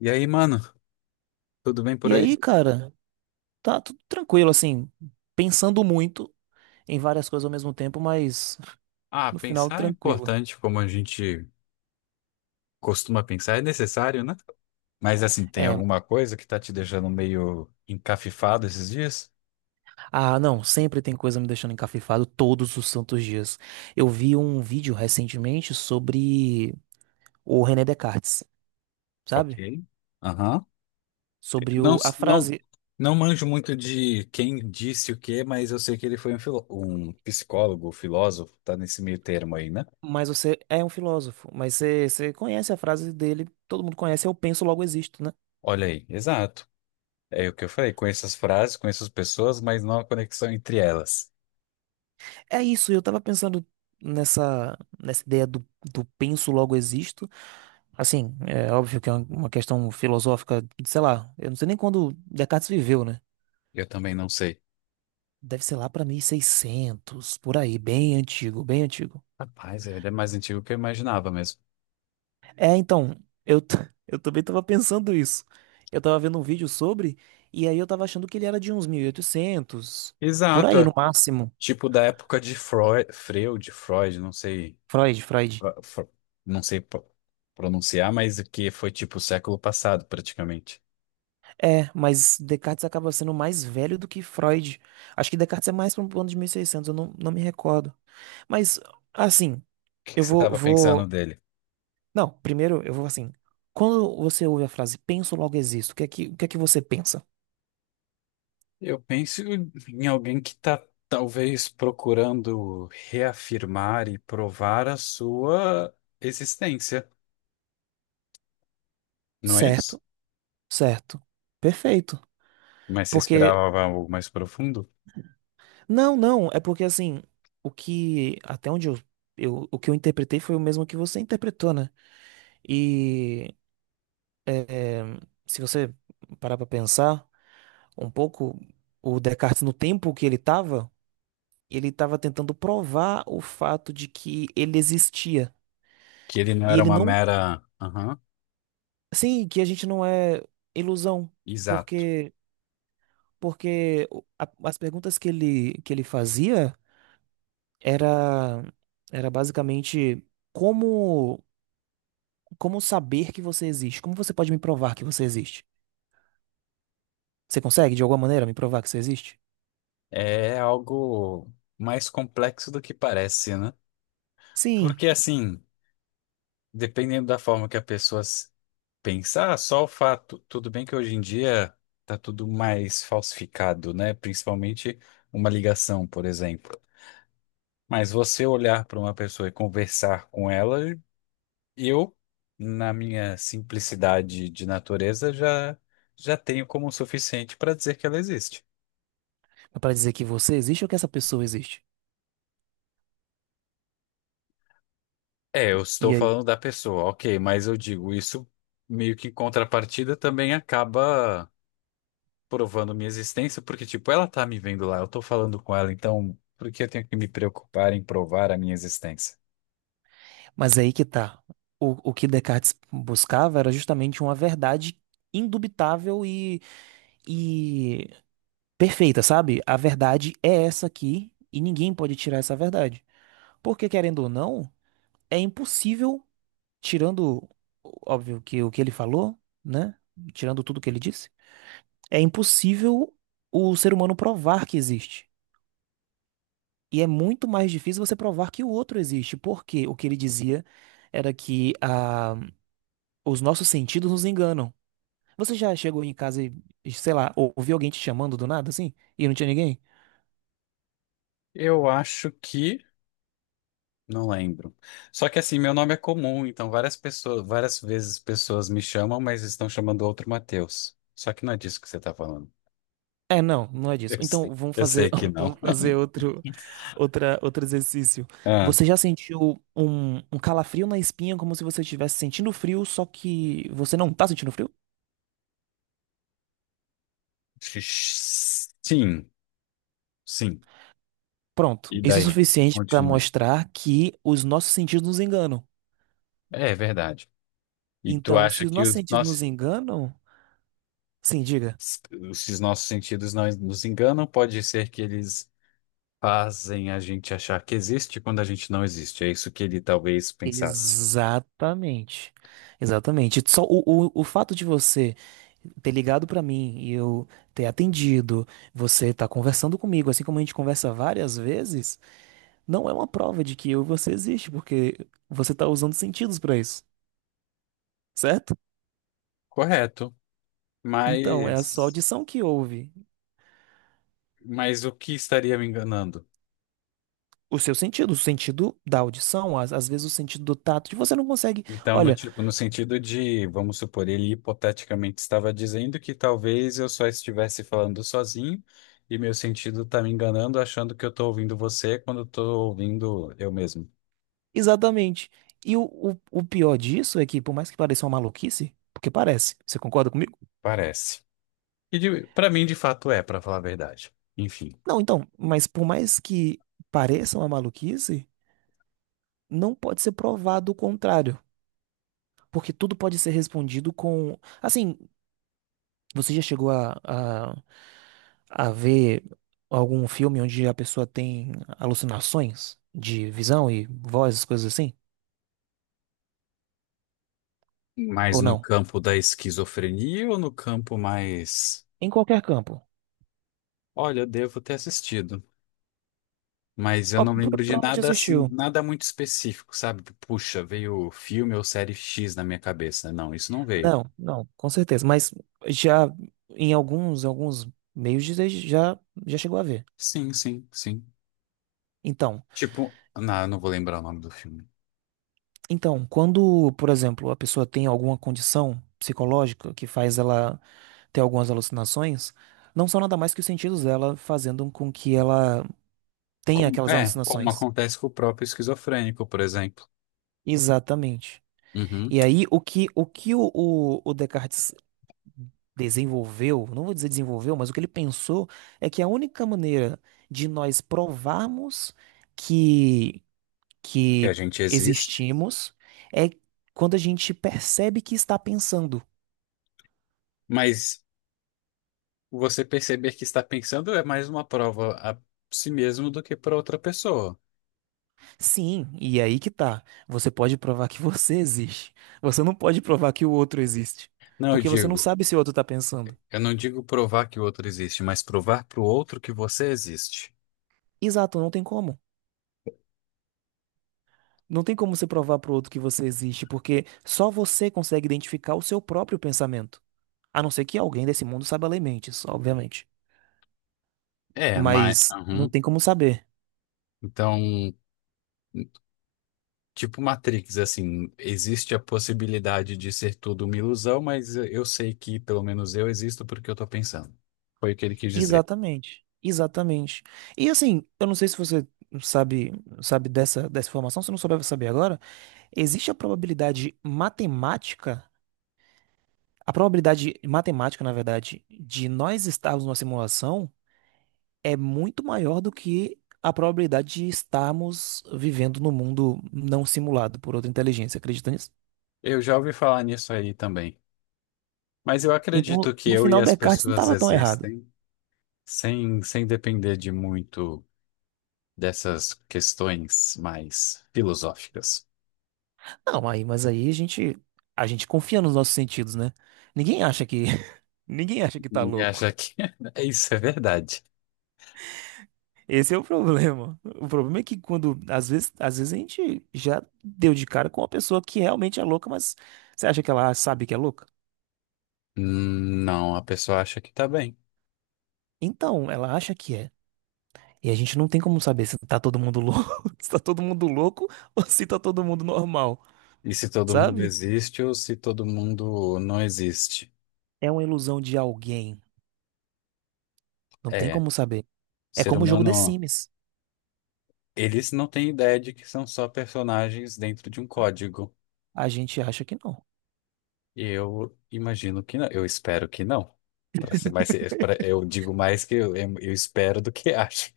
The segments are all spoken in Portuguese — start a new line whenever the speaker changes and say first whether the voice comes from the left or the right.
left: E aí, mano, tudo bem por
right: E aí,
left: aí?
right: cara, tá tudo tranquilo, assim, pensando muito em várias coisas ao mesmo tempo, mas
left: Ah,
right: no final
left: pensar é
right: tranquilo.
left: importante, como a gente costuma pensar, é necessário, né? Mas assim, tem
right: É,
left: alguma coisa que tá te deixando meio encafifado esses dias?
right: ah, não, sempre tem coisa me deixando encafifado todos os santos dias. Eu vi um vídeo recentemente sobre o René Descartes,
left: Ok.
right: sabe?
left: Aham.
right: Sobre
left: Não,
right: a
left: não,
right: frase,
left: não manjo muito de quem disse o quê, mas eu sei que ele foi um psicólogo, filósofo, tá nesse meio termo aí, né?
right: mas você é um filósofo, mas você conhece a frase dele, todo mundo conhece, eu penso, logo existo, né?
left: Olha aí, exato. É o que eu falei, conheço as frases, conheço as pessoas, mas não a conexão entre elas.
right: É isso, eu tava pensando nessa ideia do penso, logo existo. Assim, é óbvio que é uma questão filosófica, sei lá, eu não sei nem quando Descartes viveu, né?
left: Eu também não sei.
right: Deve ser lá pra 1600 por aí, bem antigo, bem antigo.
left: Rapaz, é, ele é mais antigo que eu imaginava mesmo.
right: É, então, eu, t- eu também tava pensando isso. Eu tava vendo um vídeo sobre, e aí eu tava achando que ele era de uns 1800 por
left: Exato.
right: aí no
left: É.
right: máximo.
left: Tipo da época de Freud, não sei,
right: Freud, Freud.
left: ah, Fro- não sei pronunciar, mas que foi tipo século passado praticamente.
right: É, mas Descartes acaba sendo mais velho do que Freud. Acho que Descartes é mais para um ano de 1600, eu não, não me recordo. Mas, assim,
left: O que que
right: eu
left: você
right: vou,
left: estava pensando
right: vou
left: dele?
right: Não, primeiro eu vou assim. Quando você ouve a frase penso logo existo, o que é que você pensa?
left: Eu penso em alguém que está talvez procurando reafirmar e provar a sua existência, não é isso?
right: Certo, certo, perfeito.
left: Mas você
right: Porque,
left: esperava algo mais profundo?
right: não, não, é porque assim, o que, até onde eu, o que eu interpretei foi o mesmo que você interpretou, né? E se você parar pra pensar um pouco, o Descartes no tempo que ele tava tentando provar o fato de que ele existia.
left: Que ele não
right: E
left: era
right: ele
left: uma
right: não,
left: mera. Aham,
right: sim, que a gente não é ilusão,
left: exato.
right: porque as perguntas que ele fazia era, era basicamente como, como saber que você existe? Como você pode me provar que você existe? Você consegue, de alguma maneira, me provar que você existe?
left: É algo mais complexo do que parece, né?
right: Sim,
left: Porque assim, dependendo da forma que a pessoa pensar, só o fato, tudo bem que hoje em dia tá tudo mais falsificado, né? Principalmente uma ligação, por exemplo. Mas você olhar para uma pessoa e conversar com ela, eu, na minha simplicidade de natureza, já tenho como o suficiente para dizer que ela existe.
right: mas para dizer que você existe ou que essa pessoa existe?
left: É, eu estou
right: E aí?
left: falando da pessoa, ok, mas eu digo isso meio que em contrapartida também acaba provando minha existência, porque, tipo, ela tá me vendo lá, eu tô falando com ela, então por que eu tenho que me preocupar em provar a minha existência?
right: Mas é aí que tá. O que Descartes buscava era justamente uma verdade indubitável e perfeita, sabe? A verdade é essa aqui e ninguém pode tirar essa verdade. Porque, querendo ou não, é impossível, tirando, óbvio, que o que ele falou, né? Tirando tudo que ele disse, é impossível o ser humano provar que existe. E é muito mais difícil você provar que o outro existe, porque o que ele dizia era que ah, os nossos sentidos nos enganam. Você já chegou em casa e, sei lá, ouviu alguém te chamando do nada, assim, e não tinha ninguém?
left: Eu acho que. Não lembro. Só que assim, meu nome é comum, então várias pessoas, várias vezes pessoas me chamam, mas estão chamando outro Matheus. Só que não é disso que você tá falando.
right: É, não, não é disso. Então, vamos
left: Eu
right: fazer,
left: sei que não.
right: vamos fazer outro. Outro exercício.
left: Ah,
right: Você já sentiu um calafrio na espinha como se você estivesse sentindo frio, só que você não tá sentindo frio?
left: sim, sim.
right: Pronto.
left: E
right: Isso é
left: daí?
right: suficiente para
left: Continue.
right: mostrar que os nossos sentidos nos enganam.
left: É verdade. E tu
right: Então, se
left: acha
right: os
left: que
right: nossos
left: os.
right: sentidos nos
left: Nossa.
right: enganam, sim, diga.
left: s- Esses nossos sentidos não nos enganam, pode ser que eles fazem a gente achar que existe quando a gente não existe. É isso que ele talvez pensasse.
right: Exatamente. Exatamente. Só o fato de você ter ligado pra mim e eu ter atendido, você tá conversando comigo, assim como a gente conversa várias vezes. Não é uma prova de que eu e você existe, porque você está usando sentidos para isso, certo?
left: Correto,
right: Então, é a sua
left: mas
right: audição que ouve
left: mas o que estaria me enganando?
right: o seu sentido, o sentido da audição, às vezes o sentido do tato, que você não consegue.
left: Então,
right: Olha,
left: tipo, no sentido de, vamos supor, ele hipoteticamente estava dizendo que talvez eu só estivesse falando sozinho e meu sentido está me enganando, achando que eu estou ouvindo você quando estou ouvindo eu mesmo.
right: exatamente. E o pior disso é que, por mais que pareça uma maluquice, porque parece, você concorda comigo?
left: Parece. E para mim, de fato, é, para falar a verdade. Enfim.
right: Não, então, mas por mais que pareça uma maluquice, não pode ser provado o contrário. Porque tudo pode ser respondido com. Assim, você já chegou a ver algum filme onde a pessoa tem alucinações de visão e voz, essas coisas assim?
left: Mais
right: Ou
left: no
right: não?
left: campo da esquizofrenia ou no campo mais.
right: Em qualquer campo.
left: Olha, eu devo ter assistido, mas eu
right: Ó,
left: não lembro de
right: provavelmente
left: nada assim,
right: assistiu.
left: nada muito específico, sabe? Puxa, veio filme ou série X na minha cabeça. Não, isso não veio.
right: Não, não, com certeza. Mas já em alguns meios de- já, já chegou a ver.
left: Sim, sim, sim.
right: Então,
left: Tipo, não, eu não vou lembrar o nome do filme.
right: então, quando, por exemplo, a pessoa tem alguma condição psicológica que faz ela ter algumas alucinações, não são nada mais que os sentidos dela fazendo com que ela tem aquelas
left: É, como
right: alucinações.
left: acontece com o próprio esquizofrênico, por exemplo.
right: Exatamente.
left: Uhum,
right: E aí, o que o Descartes desenvolveu, não vou dizer desenvolveu, mas o que ele pensou é que a única maneira de nós provarmos que,
left: que a
right: que
left: gente existe,
right: existimos é quando a gente percebe que está pensando.
left: mas você perceber que está pensando é mais uma prova a si mesmo do que para outra pessoa.
right: Sim, e aí que tá. Você pode provar que você existe. Você não pode provar que o outro existe.
left: Não, eu
right: Porque você não
left: digo.
right: sabe se o outro está pensando.
left: Eu não digo provar que o outro existe, mas provar para o outro que você existe.
right: Exato, não tem como. Não tem como você provar pro outro que você existe, porque só você consegue identificar o seu próprio pensamento. A não ser que alguém desse mundo saiba ler mentes, obviamente.
left: É, mas.
right: Mas não
left: Aham.
right: tem como saber.
left: Então, tipo Matrix, assim, existe a possibilidade de ser tudo uma ilusão, mas eu sei que pelo menos eu existo porque eu tô pensando. Foi o que ele quis dizer.
right: Exatamente. Exatamente. E assim, eu não sei se você sabe, sabe dessa informação, se não souber, vai saber agora. Existe a probabilidade matemática, na verdade, de nós estarmos numa simulação é muito maior do que a probabilidade de estarmos vivendo num mundo não simulado por outra inteligência, acredita nisso?
left: Eu já ouvi falar nisso aí também. Mas eu
right: Então,
left: acredito que
right: no
left: eu e
right: final,
left: as
right: Descartes não
left: pessoas
right: estava tão errado.
left: existem sem depender de muito dessas questões mais filosóficas.
right: Não, aí, mas aí a gente confia nos nossos sentidos, né? Ninguém acha que, ninguém acha que tá
left: Ninguém
right: louco.
left: acha que isso é verdade.
right: Esse é o problema. O problema é que quando, às vezes a gente já deu de cara com uma pessoa que realmente é louca, mas você acha que ela sabe que é louca?
left: Não, a pessoa acha que tá bem.
right: Então, ela acha que é. E a gente não tem como saber se tá todo mundo louco, se tá todo mundo louco ou se tá todo mundo normal,
left: E se todo mundo
right: sabe?
left: existe ou se todo mundo não existe?
right: É uma ilusão de alguém. Não tem
left: É, o
right: como saber. É
left: ser
right: como o jogo The
left: humano,
right: Sims.
left: eles não têm ideia de que são só personagens dentro de um código.
right: A gente acha que não.
left: E eu imagino que não, eu espero que não. Para ser mais, eu digo mais que eu espero do que acho.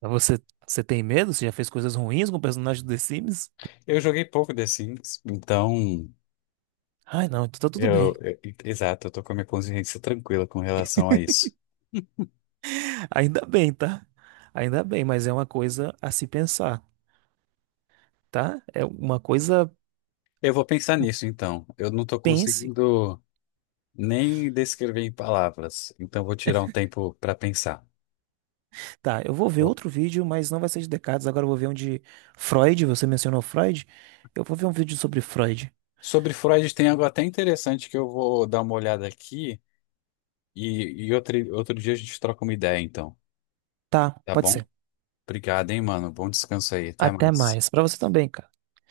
right: Mas você, você tem medo? Você já fez coisas ruins com o personagem do The Sims?
left: Eu joguei pouco The Sims, então
right: Ai, não, então tá tudo
left: eu,
right: bem.
left: eu- exato, eu tô com a minha consciência tranquila com relação a isso.
right: Ainda bem, tá? Ainda bem, mas é uma coisa a se pensar, tá? É uma coisa.
left: Eu vou pensar nisso então. Eu não tô
right: Pense.
left: conseguindo nem descrever em palavras. Então vou tirar um tempo para pensar.
right: Tá, eu vou ver
left: Vou-
right: outro vídeo, mas não vai ser de Descartes. Agora eu vou ver um de Freud. Você mencionou Freud? Eu vou ver um vídeo sobre Freud.
left: Sobre Freud tem algo até interessante que eu vou dar uma olhada aqui e outro dia a gente troca uma ideia, então.
right: Tá,
left: Tá
right: pode
left: bom?
right: ser.
left: Obrigado, hein, mano. Bom descanso aí. Até
right: Até
left: mais.
right: mais. Pra você também, cara.